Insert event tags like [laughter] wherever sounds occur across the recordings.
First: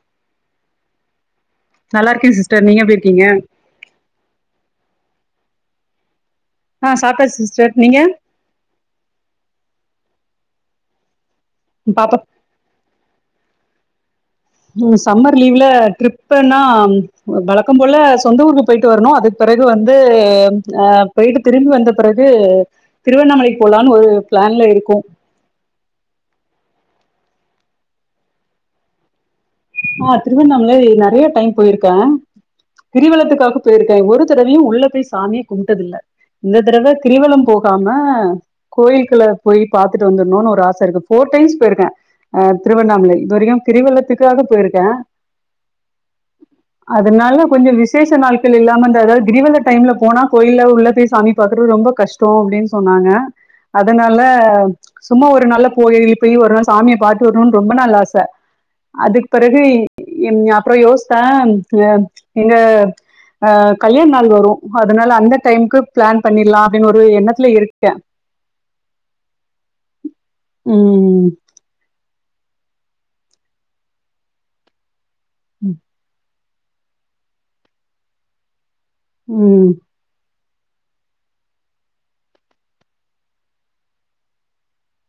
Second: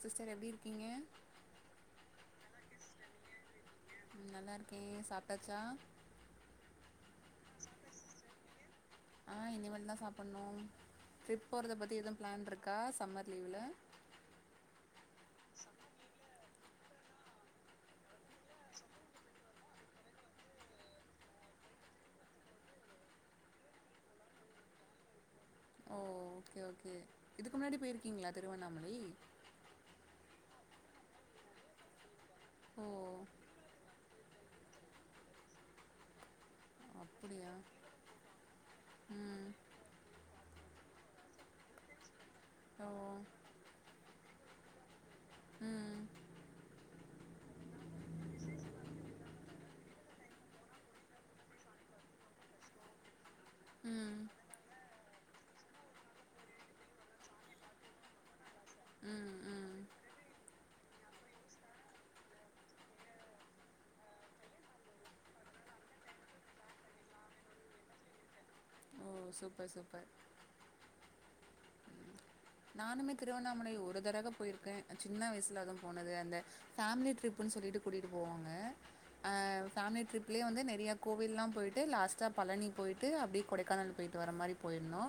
Sister எப்டி இருக்கீங்க நல்ல இருக்கே சிஸ்டர் நீங்க எப்டி இருக்கீங்கே நல்லா இருக்கே சாப்ட்டாச்சா ஆ சாப்ட்டாச்சு சிஸ்டர் நீங்க ம் ட்ரிப் போகறத பத்தி எதுவு பாப்பா ப்ளான் இருக்கா சம்மர் லீவுல ம் சம்மர் லீவ்ல ட்ரிப்புன்னா ம் வழக்க போல சொந்த ஊருக்கு போயிட்டு வரணு அதுக்கு பிறகு வந்து ஆ போயிட்டு திரும்பி வந்த பிறகு திருவண்ணாமலைக்கு போலான் ஒரு ப்ளான்ல இருக்கோ ஓ ஓகே ஓகே இதுக்கு முன்னாடி போயிருக்கீங்களா திருவண்ணாமலை ஆ திருவண்ணாமல நெறைய டைம் போயிருக்கேங்க ஓ கிரிவலத்துக்காக போயிருக்கா ஒரு ஒரு தடவயு உள்ள போய் சாமியே கும்ப்ட்டதில்ல இந்த தடவ கிரிவல அப்டியா போகாம கோயில்கள ம் போய் பாத்துட்டு வந்துருன்னு ஒரு ஆச இருக்கு ஃபோர் டைம்ஸ் போயிருக்கே ஆ ஓ திருவண்ணாமலைக் இதுவரைக்கு கிரிவலத்துக் த்து தடவ போயிருக்கே ம் அதனால கொஞ்ச விசேஷ நாள்ட்கள் இல்லாம இருந்த அதாவது கிரிவல டைம்ல போனா கோயில்ல உள்ள போய் சாமி பாக்கறது ரொம்ப கஷ்டோ அப்டின் சொன்னாங்க ம் அதனால சும்மா ஒரு நாள்லா போய் போய் ஒரு நாள் சாமியை பாத்து வரணுன்னு ரொம்ப நாள் ஆச அதுக் ம் பிறகு ம் எம் அப்புற யோஸ் ஆ ம் எங்க ஆ கல்யாண நாள் வரு அதனால அந்த டைம்க்கு ப்ளான் பண்ணிலா அப்டின்னு ஒரு எண்ணத்துல இருக்கே ஓ சூப்பர்-சூப்பர் உம் நானுமே திருவண்ணாமலை ஒரு தடவ போயிருக்கேன் சின்ன வயசல அதுவும் போனது அந்த பேமிலி ட்ரிப்புன்னு சொல்லிட்டு கூட்டிகிட்டு போவாங்க அ உம் சாமி ட்ரிப் இப்பலா வந்து நெறைய கோவில்லா போய்ட்டு லாஸ்ட்டா பலனி போய்ட்டு கொடைக்கானல் போய்ட்டு வர மாறி போயிருந்தோ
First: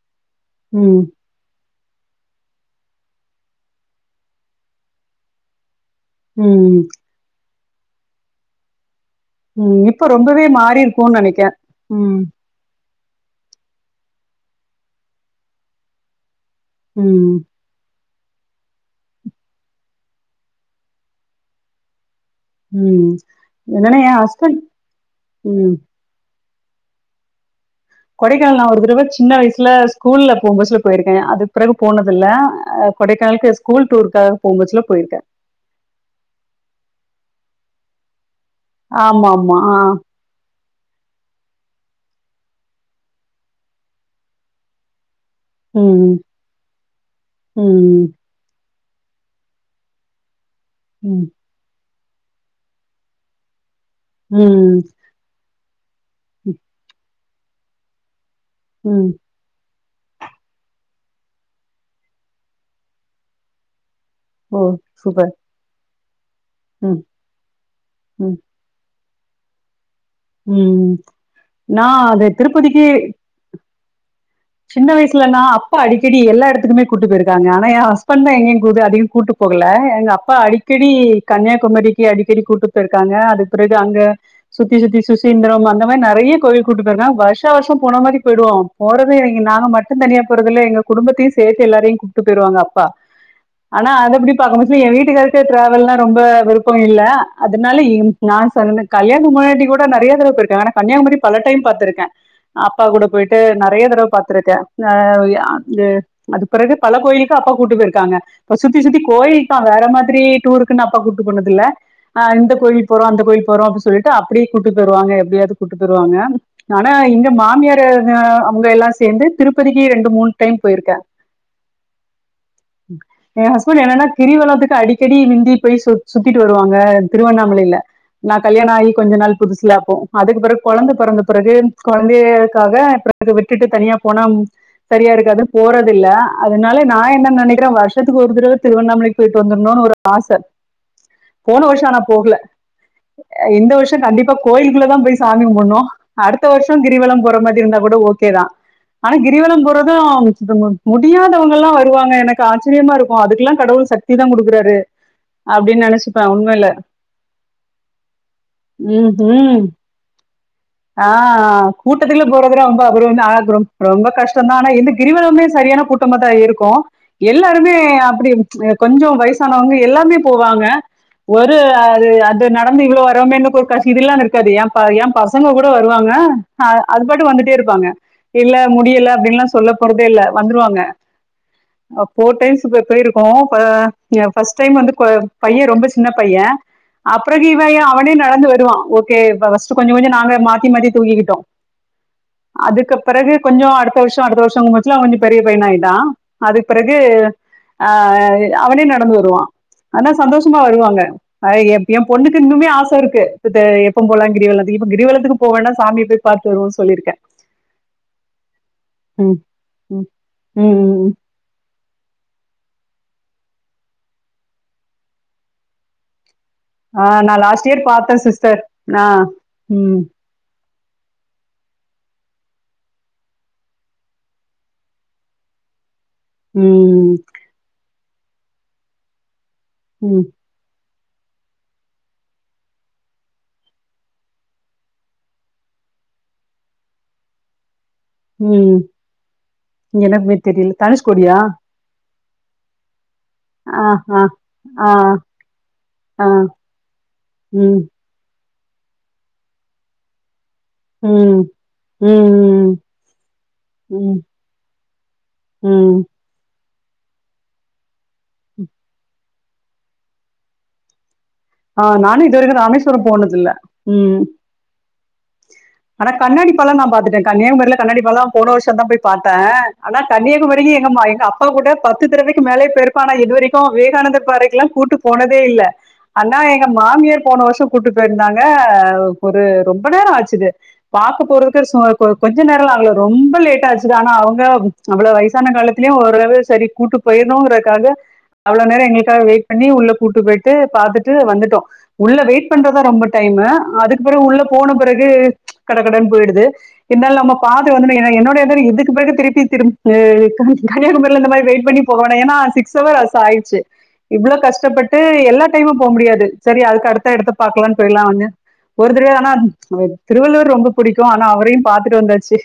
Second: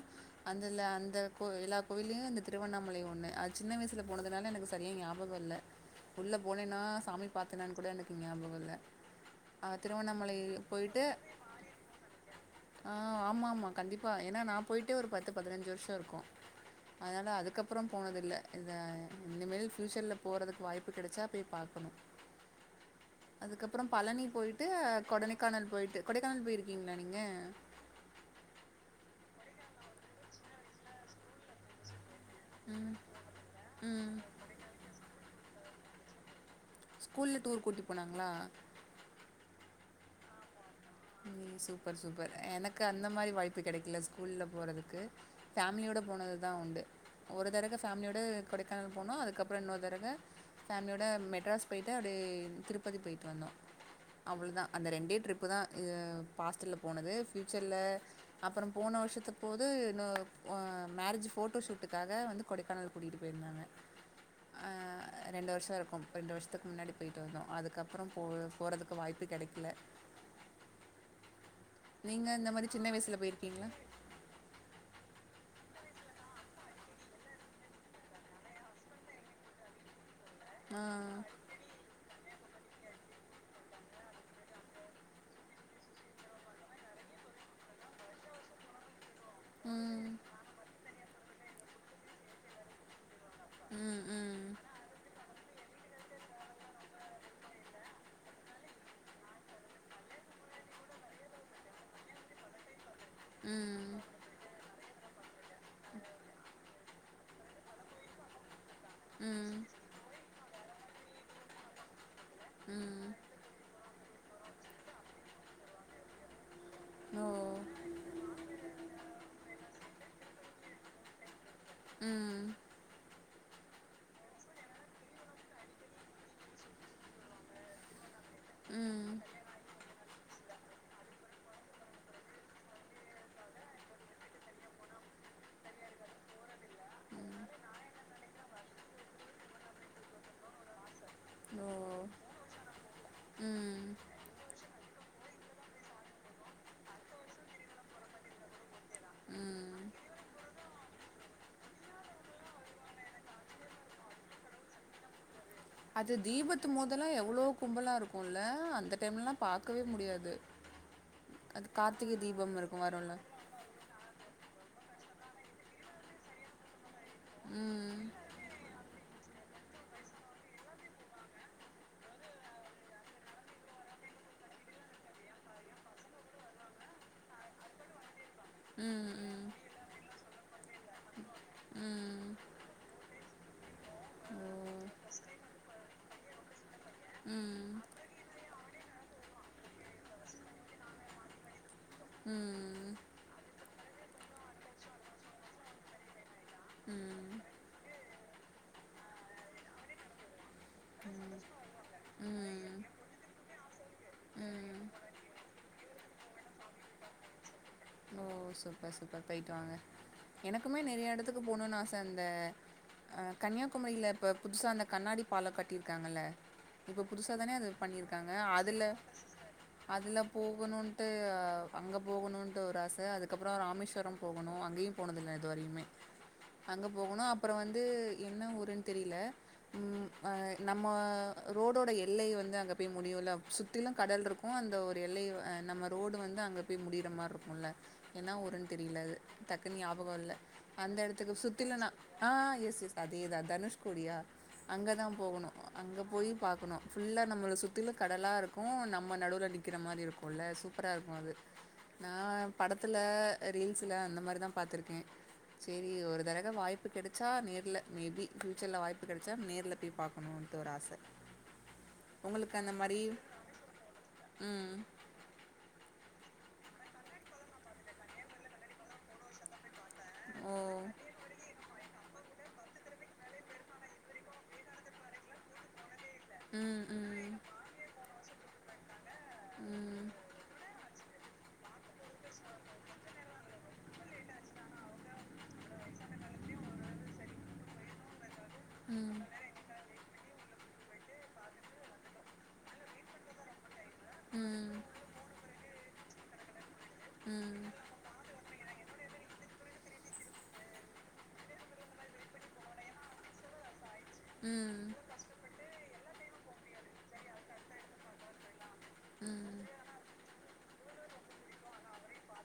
அதுல உம் அந்த கோய்ல்லா இ இந்த திருவண்ணாமலை ஒண்ணு அது சின்ன வயசல போனதுனால எனக்கு சரியா ஞாபகம் இல்ல உள்ள உம் போனேன்னா சாமி பார்த்த என்னானு கூட எனக்கு ஞாபகம் இல்ல அ உம் இப்ப திருவண்ணாமலை ரொம்பவே போயிட்டு மாறிருக்கும்ன்னு நினைக்கிறேன் உம் ஆ ஆமா ஆமா கண்டிப்பா ஏன்னா நான் போயிட்டே ஒரு பத்து பதினஞ்சு வருஷம் இருக்கும் அதனால உம் அதுக்கப்புறம் போனத இல்ல இத இனிமேல் ஃபயூச்சர்ல் போகறதுக்கு வாய்ப்பு கிடைச்சா போய் பார்க்கணும் உம் அதுக்கப்புறம் என்னன்னா என் பழனி ஹஸ்பண்ட் போயிட்டு உம் கொடைனக்கானல் போயிட்டு கொடைக்கானல் போயிருக்கு ங்களா நீங்க கொடைக்கானல் நான் ஒரு தடவை சின்ன வயசுல ஸ்கூல்ல போகும் பசுல போயிருக்கேன் அது பிறகு போனது கொடைக்கானக்கு ஸ்கூல் ம். டூருக்காக போகும்பச்சல போயிருக்கேன் ஸ்கூல்ல டூர் கூட்டி போனாங்களா ஆமா ஆமா ஆ ம் சூப்பர் சூப்பர் எனக்கு அந்த மாதிரி வாய்ப்பு கிடைக்கல ஸ்கூல்ல போறதுக்கு ஃபேமிலியோட ம், போனதுதான் உண்டு ஒரு தரவை ம், ஃபேமிலியோட கொடை கனல் போனோம் அதுக்கப்புறம் இன்னரு தடவை பேமிலியோட ம், மெட்ராஸ் போயிட்டு அப்படியே திருப்பதி போயிட்டு வந்தோம் அவ்வளவுதான் ம், அந்த ரெண்டே ட்ரிப்பு தான் இது ம், ஹாஸ்டலில் போனது ப்யுட்சர்ல அப்புறம் போன ம். வருஷத்த போது இன்ன மேரேஜ் ஃபோட்டோ ஷூட்டுக்காக வந்து கொடைக்கானல் கூட்டிகிட்டு போயிருந்தாங்க ஓ சூப்பர் ரெண்டு வருஷத்துக்குமுன்னாடி ம், போயிட்டு வந்தோம் அதுக்கப்புறம் ம், போகிறதுக்கு வாய்ப்பு கிடைக்கல உம் நீங்க இந்த மாதிரி சின்ன வயசுல போயிருக்கீங்களா சின்ன வயசுலனா அப்பா அடிக்கடி எல்லா எடத்துக்குமே கூட்டு போயிருக்காங்க ஆனா என் ஹஸ்பண்ட் தான் எங்கிய கூது அதிக கூட்டு போகல எங்க அப் பா ஆ. அடிக்கடி கன்னியாகுமரிக்கு அடி அடிக்கடி கூட்டு போய் இருக்காங்க அதுக் பிறகு அங்க சுத்தி சுத்தி சுசீந்திரம் அந்த மாரி நறையா கோயில் கூட்டு போய் இருக்காங்க வருஷம் வருஷம் போன மாரி போய்டுவோம் போறது பே எறங்கி நாங்க மட்டும் ம். தனியா போறதுல எங்க குடும்பத்தையும் சேத்து எல்லாரையும் கூப்ட்டு போய்ருவாங்க அப்பா ஆனா ம். அது எப்படி ம். பாக்க மோஸ்ட்லி என் வீட்டுக்காரு க்கு டிராவல்னா ரொம்ப விருப்பம் இல்ல அதனால என் நான் சொன்ன கல்யாண முன்னாடி கூட நறையா தடவ போய் இருக்கேன் ஆனா கன்னியாகுமரி பல டைம் பாத்துருக்கேன் அப் அப்பா கூட போயிட்டு நா ம். பாத்துருக்க நா உயா இந்த அது பிறகு பல கோயிலுக்கு அப்பா கூட்டு போயிருக்காங்க ப்ப சுத்தி சுத்தி கோயில்தா ம். வேற மாதிரி டூருக்குன்னு அப்பா கூட்டு போனது இல்ல ஆ இந்த கோயில் போறோ ம். அந்த கோயில் போறோ அப்டி சொல் ட்டு அப்டி கூட்டு போயிருவாங்க எப்படியாவது கூட்டு போயிருவாங்க ஆனா ஓ! இங்க மாமியார் அவுங்க எல்லாம் சேந்து திருப்பதிக்கே ரெண்டு மூணு டைம் போயிருக்கேன் ம். ம் என் ஹஸ்பண்ட் என்னன்னா கிரிவலத்துக்கு அடிக்கடி விந்தி போய் சு சுத்திட்டு வருவாங்க திருவண்ணாமலைல நா கல்யாண ஆகி ம். கொஞ்ச நாள் புதுசுலா அப்போ அதுக்கு பிறகு கொழந்த பிறந்த பிறகு கொழந்தையேக்காக அப்ற எனக்கு விட்டுட்டு தனியா போனா சரியா இருக்காது போறதில்ல அதனால நான் என்ன நெனக்கிற வருஷத்துக்கு ஒரு தடவ திருவண்ணாமலைக்கு போயிட்டு வந்துனுனு ஒரு ஆச போன ஓ! வருஷம் ஆனா போகல இந்த ம். வருஷம் கண்டிப்பா கோயிலுக்குள்ளதா போய் சாமி கும்பனும் அடுத்த வருஷம் கிரிவலம் போற மாதிரி இருந்தா கூட ஓகேதான் ஆனா கிரிவலம் ம். போறதும் முடியாதவங்கலாம் வருவாங்க எனக்கு ஆச்சரியமா இருக்கும் அதுக்குெல்லாம் கடவுள் சக்தி தான் கொடுக்கறாரு அது தீபத்து முதெல்ல எவ்ளோ கும்பலா இருக்கும் இல்ல அந்த டைம்லா ம்ஹ்ம். பாக்கவே முடியாது ஆ அது கார்த்திகை கூட்டத்துல தீபம் போறதுர ரொம்ப இருக்கும் வரும்ல. அபூர்வம் தா ரொம்ப கஷ்டம்தா னா இந்த கிரிவலமே சரியான கூட்டம் தான் இருக்கும் எல்லாருமே ம். அப்டி கொஞ்சம் வயசானவங்க எல்லாமே போவாங்க ஒரு அ அது அது நடந்து இவ்ளோ வரமே இன்னுக்கொரு கசிதுல்லா அங்க இருக்காது ஏம்ப்பா ஏம்ப்பா. பொண்ணுங்ககூட வருவாங்க அப் அது பாட்டு வந்துட்டே இருப்பாங்க இல்ல முடியல ம். ம். அப்படின்னுல்லாம் சொல்ல போறதே இல்ல வந்துருவாங்க ம். போர்டைம்ஸ் போயிருக்கும் ப ஓ! பஸ்டைம் வந்து கொ பையன் ரொம்ப சின்ன பையன் அப்ரொகு இவ ம். ஏ அவனே நடந்து வருவான் ஓகே பஸ்ட்டு கொஞ்சம் கொஞ்சம் நா. அவங்க மாத்திமாத்தி தூக்கிகிட்டோம் அதுக்கு ம். பிறகு கொஞ்சம் அடுத்த வருஷொ அடுத்த வருஷொங்கபோதுல அவன் கொஞ்சோ பெரிய பையனா ஆய்ட்டான் அதுக்பிறகு ம். ஆ அவனே நடந்து வருவான் ஆனா சந்தோஷமா வருவாங்க அ எ ஏ பொண்ணுக்கு இன்னுமே ம். ஆச இருக்கு இப்ப த எப்ப போலா கிரிவலத்துக்கு ம். இப்ப கிரிவல. த்துக்கு போவேன்னா சாமிய போய் பாத்து வருவோம் சொல்லியிருக்கேன். ஓ சூப்பர் சூப்பர் ம், போயிட்டு வாங்க ம், எனக்குமே ம், ம். நெறையா எடத்துக்கு போணும்னு ஆச. அந்த அ கன்னியாகுமரியில இப்ப புதுசா அந்த கண்ணாடிபாலோ கட்டியிருக்காங்கல்ல. இப்ப ஆஹ் நான் புதுசாதான லாஸ்ட் அது இயர் பார்த்தேன் பண்ணிருக்காங்க சிஸ்டர் அதுல நான் ம் அதுல போகணு. த்து அங்க போகணுட்டு ஒரு ஆச அதுக். அக்கப்புறோ ராமேஸ்வரோ போகணு அங்கயு போனதுல்ல இதுவரையுமே. அங்க ம் போகணு அப்புறோ வந்து. இன்ன ஊருன்னு தெரியல. ம். நம்ம ரோடோட எல்லய வந்து அங்க போய் முடியும்ல சுத்திலு கடல் இருக்கு அந்த ஒரு எல்லய நம்ம ரோடு வந்து அங்க போய் முடியிற மாரி இருக்கும்ல. என்னா ஊருன்னு ம் தெரியல அது டக்குன்னு ஞாபக இல்ல எனக்கு தெரியல அந்த இடத்துக்கு தனுஷ்கோடியா சுத்திலனா. ஆ எஸ் எஸ். அதேதா ஆ தனுஷ்கோடியா ஆ ஆ அங்கதா போகணு அங்கே ஆ. போய் பாக்கணு ஃபுல்லா நம்மள ம். சுத்திலு கடலா இருக் கு நம்ம நடுவில நிக்கற மாரி இருக்கும்ல்ல சு. சூப்பராஇருக்கு அது ம். நா ஆ. ம். படத்தில ரீல்ஸில அந்த ம். மாரிதா பாத்துருக்கே சேரி ம். ஒரு தரக வாய்ப். கிடச்சா நேர்ல மே பி பியூச்சர்ல வாய்ப்பு கிடைச்சா நேர்ல போய் பாக்கணுட்டு ஒரு ஆச. ஆ நானு இது வரைக்கு உங்களுக்கு அந்த ராமேஸ்வரோ மாரி போனது இல்ல ம். ம் ஆனா கண்ணாடிபல நா பாத்துட்டே கன்னியாகுரியில கண்ணாடிபல போன வருஷதாபோய் பாத்தே. ஆனா ஓ கண்ணியாகுமரிக்கு எங்கம்மா எங்க அப்பா கூட பத். த்தறவைக்கு மேலே பேருக்கே ஆனா இதுவரைக்கு வேகானந்தர் பாறைக்குல்லா கூட்டு போனதே இல்ல. அண்ணா எங்க ம் ம் மாமியார் ம் போன வருஷோ கூட்டு போய் இருந்தாங். ஆ ஒரு ரொம்ப ம் நேரொ ஆச்சுது. பாக்க போறதுக்கு சு கொ கொஞ்சநேரொல்லா ஆகல ரொம்ப லேடட்டா ஆச்சுது ஆனா அவங்க அவ்வளவு வயசான காலத்திலயு ஓரளவு சரி கூட்டு போயிணுங்கறதுக்காக. அவ்ளோ நேரரொ எங்களுக்காக ம் வெயிட் பண்ணி உள்ள கூட்டு போயிட்டு. பாத்துட்டு வந்துட்டோ உள்ள வெயிட் பண்றதா ரொம்ப டைம் அதுக். ப்றோ உள்ள போன பிறகு. கட கடனு போயிடுது. என்னால நம்ம ம் பாத்துவந்துணு ஏனா என்னுடைய இதுக்கு பிறகு திருப்பி திரும். கன்னியாகுமரியல இந்த மாரி வெயிட் பண்ணி போக வேணா ஏன்னா சிக்ஸ் ஹவர் அஸ்ச ஆயிச்சி. இவ்வளோ ம் கஷ்டப்பட்டு எல்லா டைமும் போ முடியாது சரியா. து அடுத்து அடுத்து பாக்கலான் போயிருலா வாங்க ஒரு தடவயானா ம் [inaudible] திருவள்ளுவர் ரொம்ப புடிக்கும் ஆனா அவரையும் பாத்துட்டு வந்தாச்சு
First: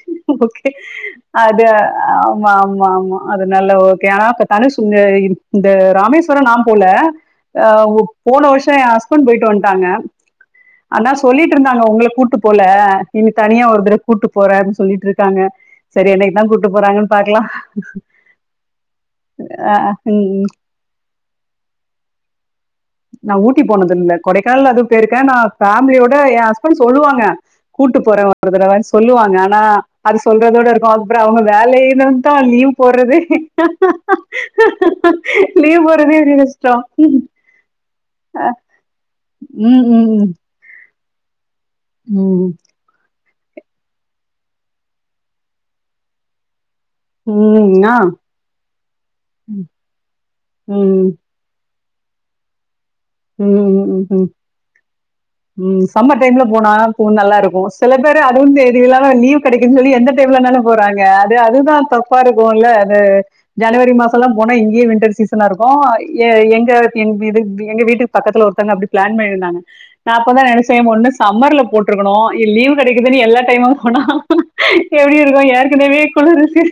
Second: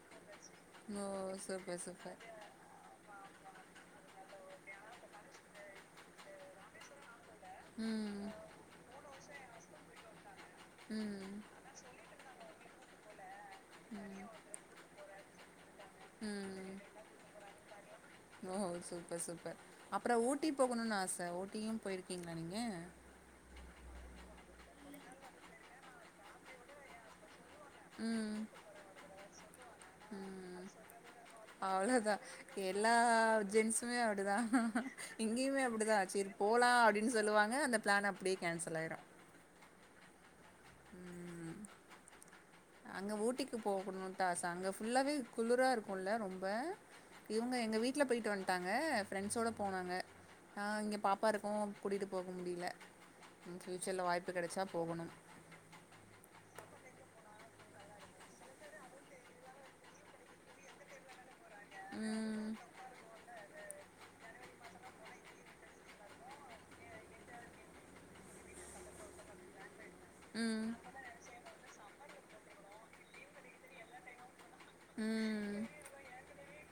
ஓகே ஓ அது சூப்பர் சூப்பர் ஆமா ஆமா ஆமா அது நல்ல ஓகே ஆனா இப்ப தனுஷ் இந்த இந்த ராமேஸ்வரோ நா போல அ ஓ ம் போன வருஷோ எ ஹஸ்பாண்ட் போயிட் டு வன்ட்டாங்க ஆனா ம் சொல்லிட்ருந்தாங்க உங்கள கூட்டு ஆ இன்னிக் தனியா ஒரு தட கூட்டு போற அப்டின் சொல்லிட்டு இருக்காங்க சேரி என்னைக்குதா கூட்டு ம் போறாங்கன்னு பாக்கலா ஓ சூப்பர் சூப்பர் ஆ ஆ அப்றோ ம் ஊட்டி போகணுன்னு ஆச ஊட்டியும் போயிருக்கீங்களா நீங்க நா ஊட்டி போனது இல்ல கொடைக்கானலு அது போயிருக்க நா ஃபேமிலியோட எ ஹஸ்பண்ட் சொல்லுவாங்க கூட்டு போற ம் ஒரு தடவன் சொல்லுவாங்க ஆனா அது ம் சொல்றதோட இருக்கு அப்புறோ அவங்க வேலையின் அவ்ளோதா வந்தா லீவ் எல்லா போடுறதே ஜென்ஸுமே அப்டிதா இங்கேயுமே லீவ் அப்டிதா போறதே செரி பெரிய போலா கஷ்டோ அப்டின்னு ம் சொல்லுவாங்க அந்த பிளான் அப்டியே ஆ கேன்சல் ம் ம் ம்ம்ம் ம்ம் அங்க ஊட்டிக்கு போகணுன்தா ஆச அங்க ஃபுல்லாவே குளுரா இருக்குல்ல ரொம்ப இவங்க ம் எங்க ம் ஆ வீட்ல போயிட்டு வன்ட்டாங்க ஃப்ரெண்ட்ஸோட போனாங்க ஆ ம் இங்க ம் பாப்பா இருக்கும் கூட்டிட்டு போக முடியில ம் ம் ம் ம் சம்மர் டைம்ல போனா பூ நல்லா இருக்கு சில பேரு அதுவும் தேவையில்லாம லீவு கெடைக்கும்முன் சொல்லி எந்த டைம்லனாலு போறாங்க து அதுதா தப்பா ம் இருக்குல்ல அது ஜனவரி மாசல்லா போனா இங்கயே வின்டர் சீசனா இருக்கு எ எங்க இது எங்க வீட்டுக் பக்கத்துல ஒருத்தங்க அப்டி பிளேன் பண்ணிருந்தாங்க நா அப்பதா ம் நெனச்சே ஒன்னு சம்மர்ல போட்ருக்கணு இ லீவ் கெடைக்குதுனு எல்லா டைமும் போனா எப்டி இருக்கு ஏற்கனவே குளுருச்சு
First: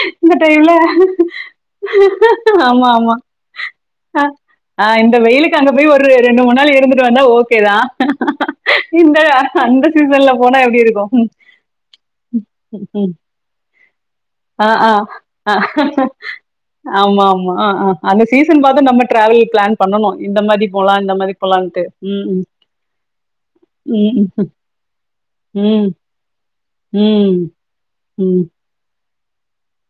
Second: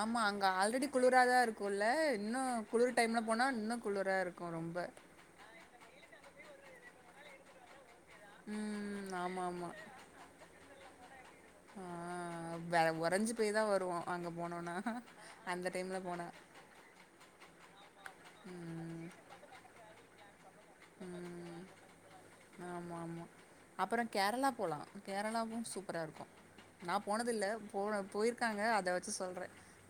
ஆம்மா அங்க ஆல்ரெடி குளுராதா இருக்கு இல்ல இன்னு ஆமா, குளிரு ஆமா. டைம்ல போனா இன்னு குளுரா அ இருக்கு ரொம்ப ஆ இந்த வெயிலுக்கு அங்க போய் ஒரு ரெண்டு மூணு நாள் இருந்துட்டு வந்தா ஓகேதா ம் இந்த ஆமா ஆமா அந்த சீசன்ல போனா எப்டி இருக்கு ம் ஆ வெ ம் ம் ம் ஒறைஞ்சு போய் தா வருவோ அங்க ஆ போனோனா ஆ ஆ ஆ அந்த டைம்ல போனா ஆமா ஆமா ஆ ஆ அந்த சீசன் பாத்து நம்ம ம் டிராவல் பிளேன் பண்ணனு ம் ஆமா ஆமா அப்புறோ ம் ம் கேரளா போலா கேரளாவு ம் சூப்பரா இருக்கு நா ம் போனதில்ல போன ம் போயிருக்காங்க அத வெச் வெச்சு சொல்ற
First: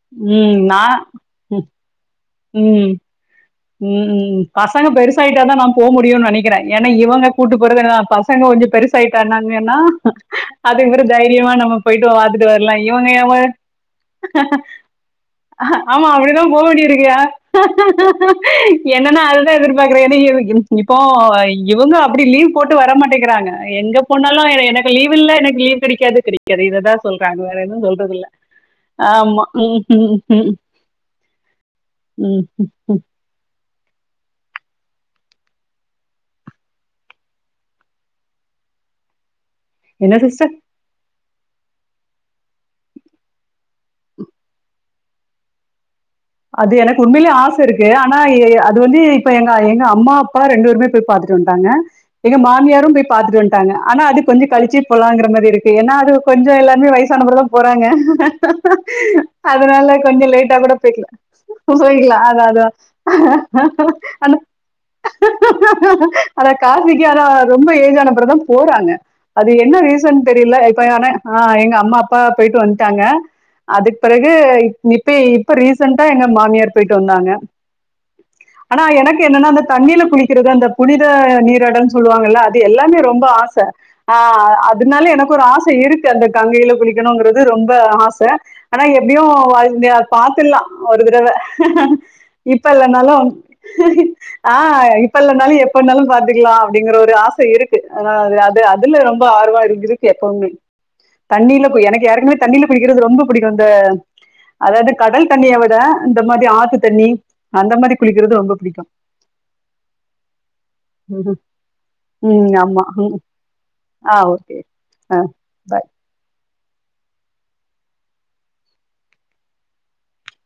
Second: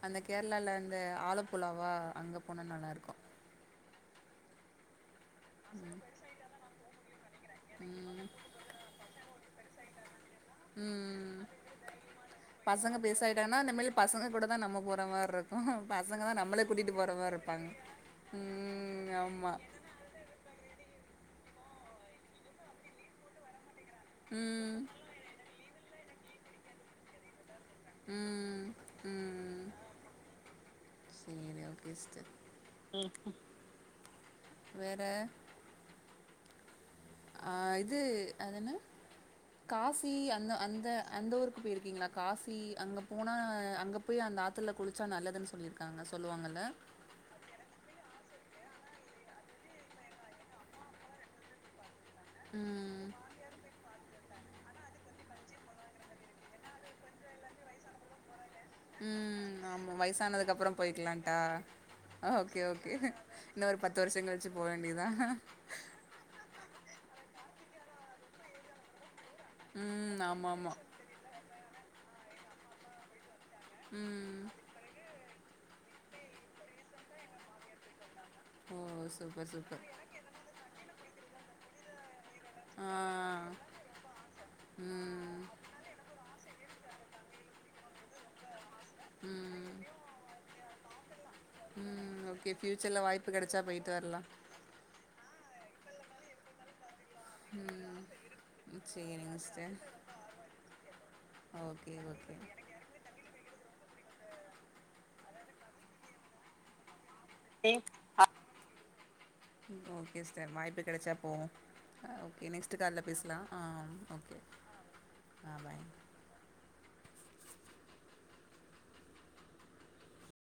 அந்த ம் கேரளால்ல நா அந்த ம் ஆலப்புழாவா அங்கப் போனா ம் நல்லாருக்கு ம் ம் பசங்க பெரு சாயிட்டா தா நா போ முடியு நெனக்கிறே ஏனா இவங்க கூட்டு போறதுனா ம் பசங்க கொஞ்ச பெருசாயிட்டானாங்கன்னா அ அதுக்குப்புற ம் தைரியமா நம்ம போயிட்டு பாத்துட்டு வர்லா பசங்க இவுங்க எவ பெருசாயிட்டாங்கன்னா இனிமேல் பசங்க கூட தா நம்ம போற மாரி இருக்கு ஆமா பசங்க தா அப்புடிதா நம்மள கூட்டிட்டு போற போவேண்டிருக்குயா மாரி இருப்பாங்க ம் என்னனா அதுதா ஆமா எதிர்பாக்குறே எனா இரு இன் இப்போ ஓ இவுங்க அப்டி லீவ் போட்டு வர மாட்டேக்கிறாங்க எங்க போனாலு ம் எனக்கு லீவ் இல்ல எனக்கு லீவ் கெடைக்காது கெடைக்காது இததா சொல்றாங்க வேற எ து சொல்றதுல்ல ம் ஆமா ம் செரி செரி சேரி ஓகே சிஸ்டர் வேற ஆ இது அதென்ன காஃபி என்ன அந்த சிஸ்டர் அந்த அந்த ஊருக்கு போயிருக்கீங்ளா காசி அங்க போனா அங்க போய் அந்த ஆத்துல குளிச்சா நல்லதுன் சொல்லிருக்காங்க அது எனக்கு உண்மைலே ஆச இருக்கு அ னா அது வந்து இப்ப எங்க எங்க அம்மா அப்பா ரெண்டு பேருமே போய் பாத்துட்டு வன்டாங்க எங்க மாமியாரு ம் போய் பாத்துட்டு வன்ட்டாங்க ஆனா அது கொஞ்சொ கழிச்சி போலாங்குற மாரி இருக்கு என்னா அது கொஞ்சொ எல்லாருமே வயசானப்புறதா போறாங்க ம் அதனால ஆமா கொஞ்ச வயசானதுக்கு லேட்டா கூட அப்புறம் போய்க்கலா போய்க்கலான்ட்டா போய்க்லா அதா ஓகே அதா ஓகே இன்னும் ஒரு பத்து வருஷம் அந்த கழிச்சு போ வேண்டியதா அதா காசிக்கு ஆனா ரொம்ப ஏஜ் ஆனப்புறதா போறாங்க அது என்ன ம் ரீசன் ஆமா தெரில ஆமா இப்ப ஆன ஆ எங்க அம்மா அப்பா போயிட்டு வன்ட்டாங்க அதுக் பெறகு ம் இப்பயே இப் ப ரீ சன்ட்டா எங்க மாமியார் போயிட்டு வந்தாங்க ஓ ஆனா எனக்கு சூப்பர் என்னனா அந்த சூப்பர் தண்ணில குளிக்கிறது அந்த புனித நீராடல்னு சொல்வா இப்ப இல்ல அது ஆ எல்லாமே ரொம்ப ஆச ஆ அத்னாலே எனக்கு ம் ஒரு ஆச இருக்கு அந்த கங்கையில குளிக்கணுங்றது ரொம்ப ஆச ஆனா எப்டியும் ம் வந்து அது பாத்தில்ல ஒரு தடவ ம் ஓகே இப்ப ஃப்யூச்சர்ல இல்லனாலும் வாய்ப்பு கெடச்சா போயிட்டு வரலா ஆ இப்ப இல்லனாலும் எப்பனாலும் பாத்துக்லா அப்டிங்ற ஒரு இது ஆச இருக்கு ஆனா அது அது அதுல ரொம்ப சேரிங்க ஆர்வோ சிஸ்டர் இருக்குது எப்பவுமே தண்ணில குய் ஓகே எனக்கு ஓகே ஏற்கனவே தண்ணில குளிக்கிறது ரொம்ப புடிக்கும் இந்த அதாது கடல் தண்ணிய விட இந்த மாரி ஆத்து தண்ணி டி அந்த மாதிரி ஆ குளிக்கிறது ரொம்ப பிடிக்கும் ம் ஓகே சிஸ்டர் வாய்ப்பு கெடைச்சா போவோ ஆ ம் ஓகே நெக்ஸ்ட் ஆமா கால்ல ம் பேசுலா ஆ ஓகே ஆ பாய்